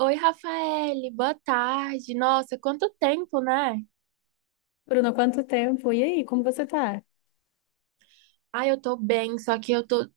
Oi, Rafaele, boa tarde. Nossa, quanto tempo, né? Bruno, quanto tempo? E aí, como você tá? Ai, eu tô bem, só que eu tô,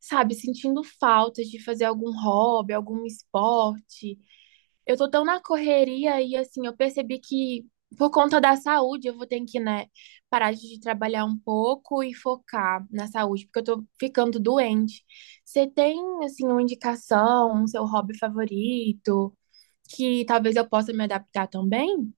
sabe, sentindo falta de fazer algum hobby, algum esporte. Eu tô tão na correria e, assim, eu percebi que, por conta da saúde, eu vou ter que, né, parar de trabalhar um pouco e focar na saúde, porque eu tô ficando doente. Você tem, assim, uma indicação, um seu hobby favorito, que talvez eu possa me adaptar também?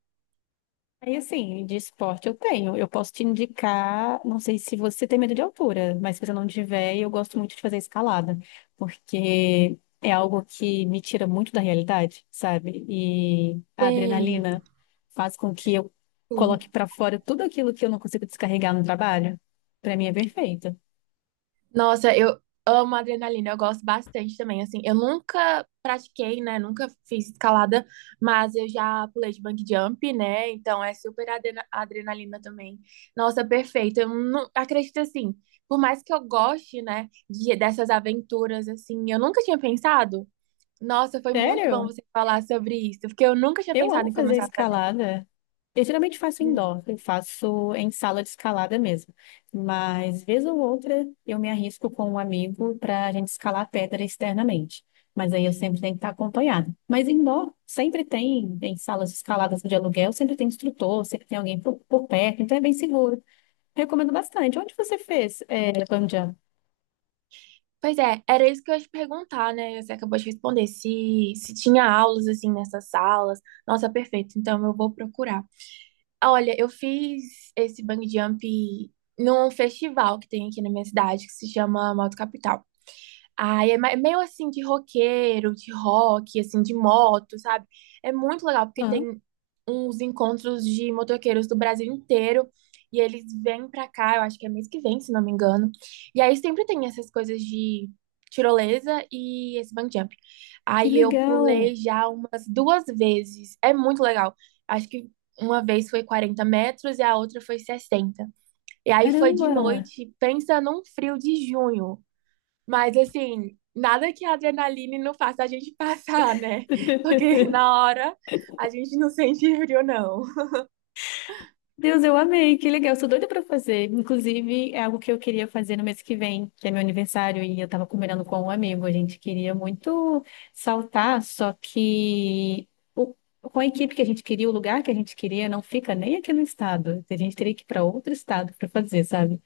Aí, assim, de esporte eu tenho. Eu posso te indicar, não sei se você tem medo de altura, mas se você não tiver, eu gosto muito de fazer escalada, porque é algo que me tira muito da realidade, sabe? E a adrenalina faz com que eu Sei. coloque pra fora tudo aquilo que eu não consigo descarregar no trabalho. Pra mim é perfeito. Nossa, eu amo adrenalina, eu gosto bastante também. Assim, eu nunca pratiquei, né? Nunca fiz escalada, mas eu já pulei de bungee jump, né? Então é super adrenalina também. Nossa, perfeito. Eu não acredito assim, por mais que eu goste, né, dessas aventuras, assim, eu nunca tinha pensado. Nossa, foi muito bom Sério? você falar sobre isso, porque eu nunca tinha Eu pensado amo em fazer começar a fazer. escalada. Eu geralmente faço indoor, eu faço em sala de escalada mesmo. Mas, vez ou outra, eu me arrisco com um amigo para a gente escalar a pedra externamente. Mas aí eu sempre tenho que estar acompanhada. Mas indoor, sempre tem, em salas de escaladas de aluguel, sempre tem instrutor, sempre tem alguém por perto, então é bem seguro. Recomendo bastante. Onde você fez, bungee jump? Pois é, era isso que eu ia te perguntar, né? Você acabou de responder. Se tinha aulas assim nessas salas. Nossa, perfeito. Então eu vou procurar. Ah, olha, eu fiz esse bungee jump num festival que tem aqui na minha cidade que se chama Moto Capital. Ai, é é meio assim de roqueiro, de rock, assim, de moto, sabe? É muito legal, porque Ah, tem uns encontros de motoqueiros do Brasil inteiro e eles vêm pra cá, eu acho que é mês que vem, se não me engano. E aí sempre tem essas coisas de tirolesa e esse bungee jump. que Aí eu pulei legal! já umas duas vezes. É muito legal. Acho que uma vez foi 40 metros e a outra foi 60. E aí foi de Caramba! noite, pensa num frio de junho. Mas assim, nada que a adrenalina não faça a gente passar, né? Porque na hora a gente não sente frio, não. Deus, eu amei, que legal, eu sou doida pra fazer. Inclusive, é algo que eu queria fazer no mês que vem, que é meu aniversário, e eu tava combinando com um amigo. A gente queria muito saltar, só que o- com a equipe que a gente queria, o lugar que a gente queria, não fica nem aqui no estado. A gente teria que ir pra outro estado pra fazer, sabe?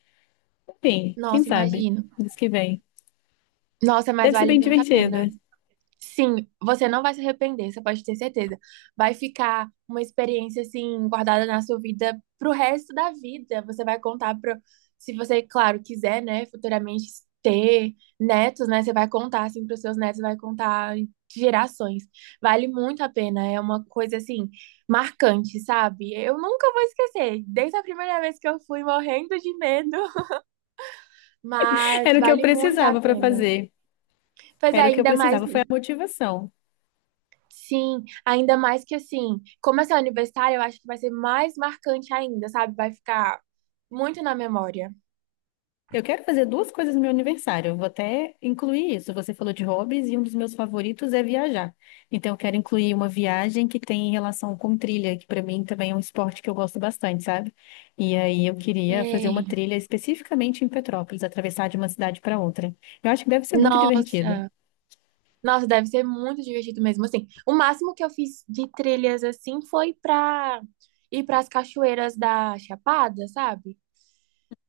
Enfim, quem Nossa, sabe, imagino. mês que vem. Nossa, mas Deve ser vale bem muito a divertido. pena. Sim, você não vai se arrepender, você pode ter certeza. Vai ficar uma experiência assim guardada na sua vida pro resto da vida. Você vai contar pro, se você, claro, quiser, né, futuramente ter netos, né, você vai contar assim pros seus netos, vai contar de gerações. Vale muito a pena, é uma coisa assim marcante, sabe? Eu nunca vou esquecer, desde a primeira vez que eu fui morrendo de medo, mas Era o que eu vale muito a precisava pra pena. fazer. Pois é, Era o que eu ainda mais. precisava, foi a motivação. Sim, ainda mais que assim, como essa é universitária, eu acho que vai ser mais marcante ainda, sabe? Vai ficar muito na memória. Eu quero fazer duas coisas no meu aniversário. Eu vou até incluir isso. Você falou de hobbies e um dos meus favoritos é viajar. Então, eu quero incluir uma viagem que tem relação com trilha, que para mim também é um esporte que eu gosto bastante, sabe? E aí eu queria fazer uma Sei. trilha especificamente em Petrópolis, atravessar de uma cidade para outra. Eu acho que deve ser muito divertido. Nossa, nossa, deve ser muito divertido mesmo. Assim, o máximo que eu fiz de trilhas assim foi pra ir pras cachoeiras da Chapada, sabe?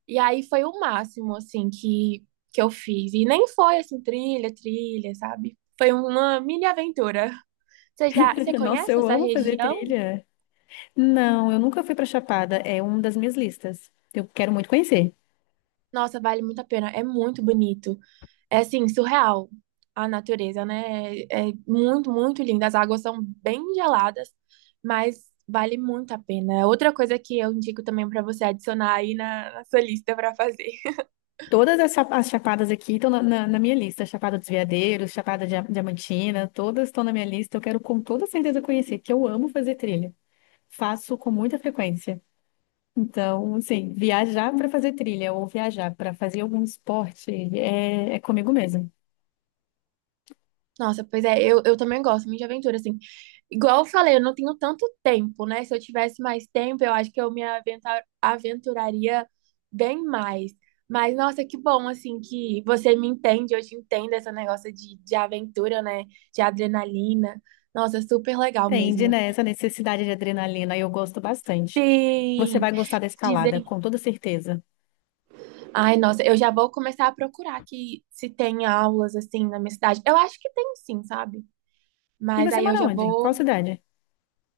E aí foi o máximo assim que eu fiz. E nem foi assim trilha, trilha, sabe? Foi uma mini aventura. Você já, você Nossa, conhece eu essa amo fazer região? trilha. Não, eu nunca fui para Chapada. É uma das minhas listas. Eu quero muito conhecer. Nossa, vale muito a pena. É muito bonito. É assim, surreal a natureza, né? É muito, muito linda. As águas são bem geladas, mas vale muito a pena. Outra coisa que eu indico também para você adicionar aí na sua lista para fazer. Todas as, as chapadas aqui estão na minha lista. Chapada dos Veadeiros, Chapada Diamantina, todas estão na minha lista. Eu quero com toda certeza conhecer, que eu amo fazer trilha. Faço com muita frequência. Então, assim, viajar para fazer trilha ou viajar para fazer algum esporte é comigo mesmo. Nossa, pois é, eu também gosto muito de aventura, assim. Igual eu falei, eu não tenho tanto tempo, né? Se eu tivesse mais tempo, eu acho que eu me aventuraria bem mais. Mas, nossa, que bom, assim, que você me entende, eu te entendo esse negócio de aventura, né? De adrenalina. Nossa, super legal Entende, mesmo. né, essa necessidade de adrenalina, eu gosto bastante. Você Sim, vai gostar da escalada, dizem. com toda certeza. Ai, nossa, eu já vou começar a procurar aqui se tem aulas, assim, na minha cidade. Eu acho que tem sim, sabe? E Mas você aí eu mora já onde? vou. Qual cidade?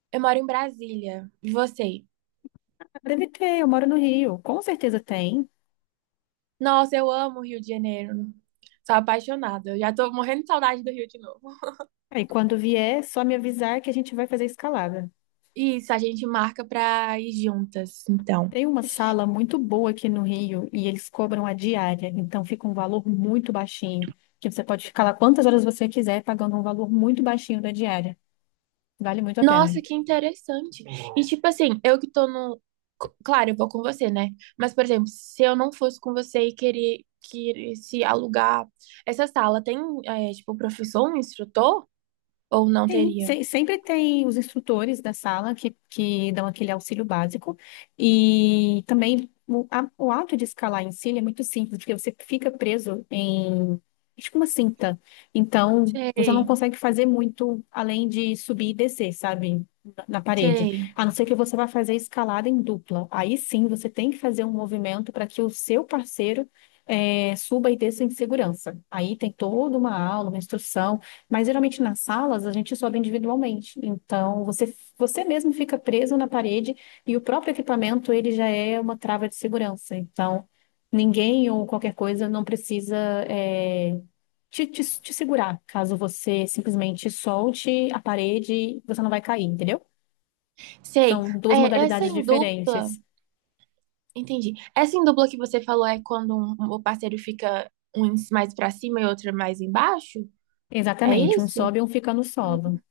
Eu moro em Brasília. E você? Deve ter, eu moro no Rio. Com certeza tem. Nossa, eu amo o Rio de Janeiro. Sou apaixonada. Eu já tô morrendo de saudade do Rio de novo. E quando vier, só me avisar que a gente vai fazer escalada. Isso, a gente marca pra ir juntas, então. Tem uma sala muito boa aqui no Rio e eles cobram a diária, então fica um valor muito baixinho, que você pode ficar lá quantas horas você quiser, pagando um valor muito baixinho da diária. Vale muito a pena. Nossa, que interessante. E tipo assim, eu que tô no. Claro, eu vou com você, né? Mas, por exemplo, se eu não fosse com você e querer, se alugar essa sala, tem, é, tipo, professor, um instrutor? Ou não Sim, teria? Sempre tem os instrutores da sala que dão aquele auxílio básico e também o ato de escalar em si ele é muito simples, porque você fica preso em tipo uma cinta. Então, você não Sei, consegue fazer muito além de subir e descer, sabe? Na parede. sei, A não ser que você vá fazer escalada em dupla. Aí sim, você tem que fazer um movimento para que o seu parceiro suba e desça em segurança. Aí tem toda uma aula, uma instrução, mas geralmente nas salas a gente sobe individualmente. Então você mesmo fica preso na parede e o próprio equipamento ele já é uma trava de segurança. Então ninguém ou qualquer coisa não precisa é, te segurar caso você simplesmente solte a parede, você não vai cair, entendeu? Sei. São duas É, essa modalidades em dupla. diferentes. Entendi. Essa em dupla que você falou é quando o parceiro fica um mais pra cima e outro mais embaixo? É Exatamente, um isso? sobe e um fica no Hum. solo.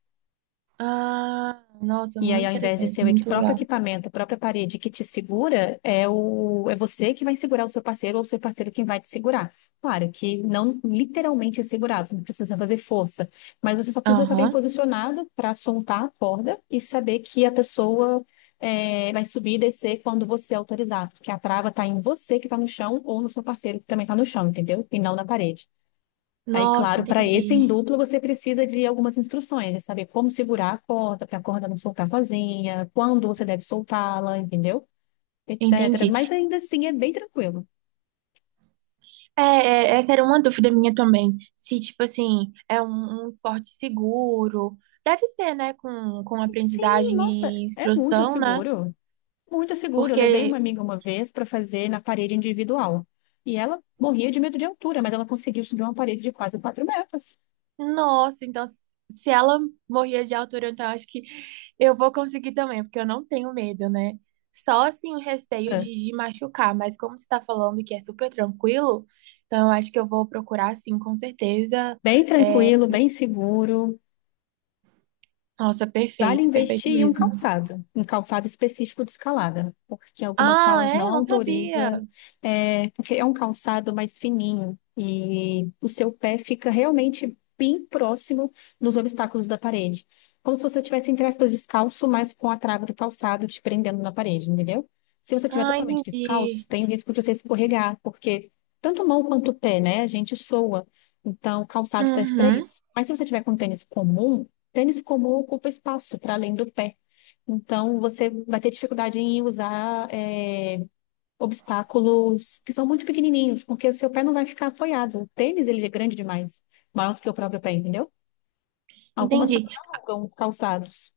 Ah, nossa, E muito aí, ao invés de interessante, ser o muito próprio legal. equipamento, a própria parede que te segura, é você que vai segurar o seu parceiro ou o seu parceiro quem vai te segurar. Claro que não literalmente é segurar, você não precisa fazer força, mas você só precisa estar bem Aham. posicionado para soltar a corda e saber que a pessoa vai subir e descer quando você autorizar, porque a trava está em você que está no chão ou no seu parceiro que também está no chão, entendeu? E não na parede. Aí, Nossa, claro, para esse em entendi. dupla você precisa de algumas instruções, de saber como segurar a corda, para a corda não soltar sozinha, quando você deve soltá-la, entendeu? Etc. Mas Entendi. ainda assim é bem tranquilo. Essa era uma dúvida minha também. Se, tipo assim, é um, um esporte seguro. Deve ser, né? Com Sim, aprendizagem nossa, e é muito instrução, né? seguro. Muito seguro. Eu levei uma Porque amiga uma vez para fazer na parede individual. E ela morria de medo de altura, mas ela conseguiu subir uma parede de quase 4 metros. nossa, então se ela morria de altura, então eu acho que eu vou conseguir também, porque eu não tenho medo, né? Só assim o receio É. De machucar, mas como você tá falando que é super tranquilo, então eu acho que eu vou procurar sim, com certeza. Bem tranquilo, bem seguro. Nossa, Vale perfeito, perfeito investir em mesmo. Um calçado específico de escalada, porque algumas Ah, salas não é? Não sabia. autorizam, porque é um calçado mais fininho e o seu pé fica realmente bem próximo dos obstáculos da parede. Como se você estivesse, entre aspas, descalço, mas com a trava do calçado te prendendo na parede, entendeu? Se você estiver Ah, totalmente descalço, entendi. tem o risco de você escorregar, porque tanto mão quanto pé, né, a gente soa. Então, o calçado serve para Uhum, isso. Mas se você tiver com um tênis comum, tênis comum ocupa espaço para além do pé. Então, você vai ter dificuldade em usar obstáculos que são muito pequenininhos, porque o seu pé não vai ficar apoiado. O tênis, ele é grande demais, maior do que o próprio pé, entendeu? Algumas entendi. salas alugam calçados.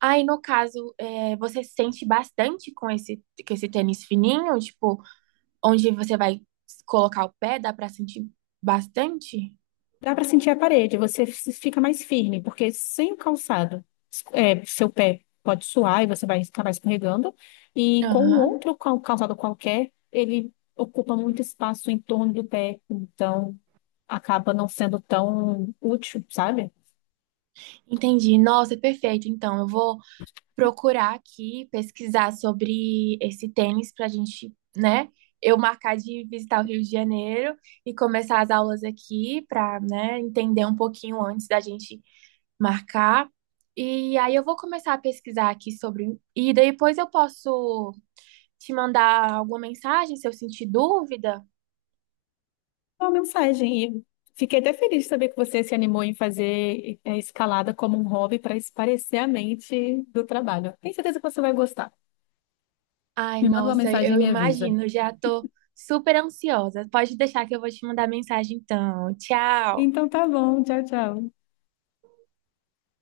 Aí, no caso, é, você sente bastante com esse tênis fininho? Tipo, onde você vai colocar o pé, dá pra sentir bastante? Dá para sentir a parede, você fica mais firme, porque sem o calçado, seu pé pode suar e você vai acabar escorregando. E com um Aham, outro calçado qualquer, ele ocupa muito espaço em torno do pé. Então, acaba não sendo tão útil, sabe? entendi. Nossa, perfeito. Então, eu vou procurar aqui, pesquisar sobre esse tênis pra gente, né? Eu marcar de visitar o Rio de Janeiro e começar as aulas aqui pra, né, entender um pouquinho antes da gente marcar. E aí eu vou começar a pesquisar aqui sobre. E daí depois eu posso te mandar alguma mensagem se eu sentir dúvida. É uma mensagem. E fiquei até feliz de saber que você se animou em fazer escalada como um hobby para espairecer a mente do trabalho. Tenho certeza que você vai gostar. Ai, Me manda uma nossa, mensagem e eu me avisa. imagino, já tô super ansiosa. Pode deixar que eu vou te mandar mensagem então. Tchau. Então tá bom, tchau, tchau.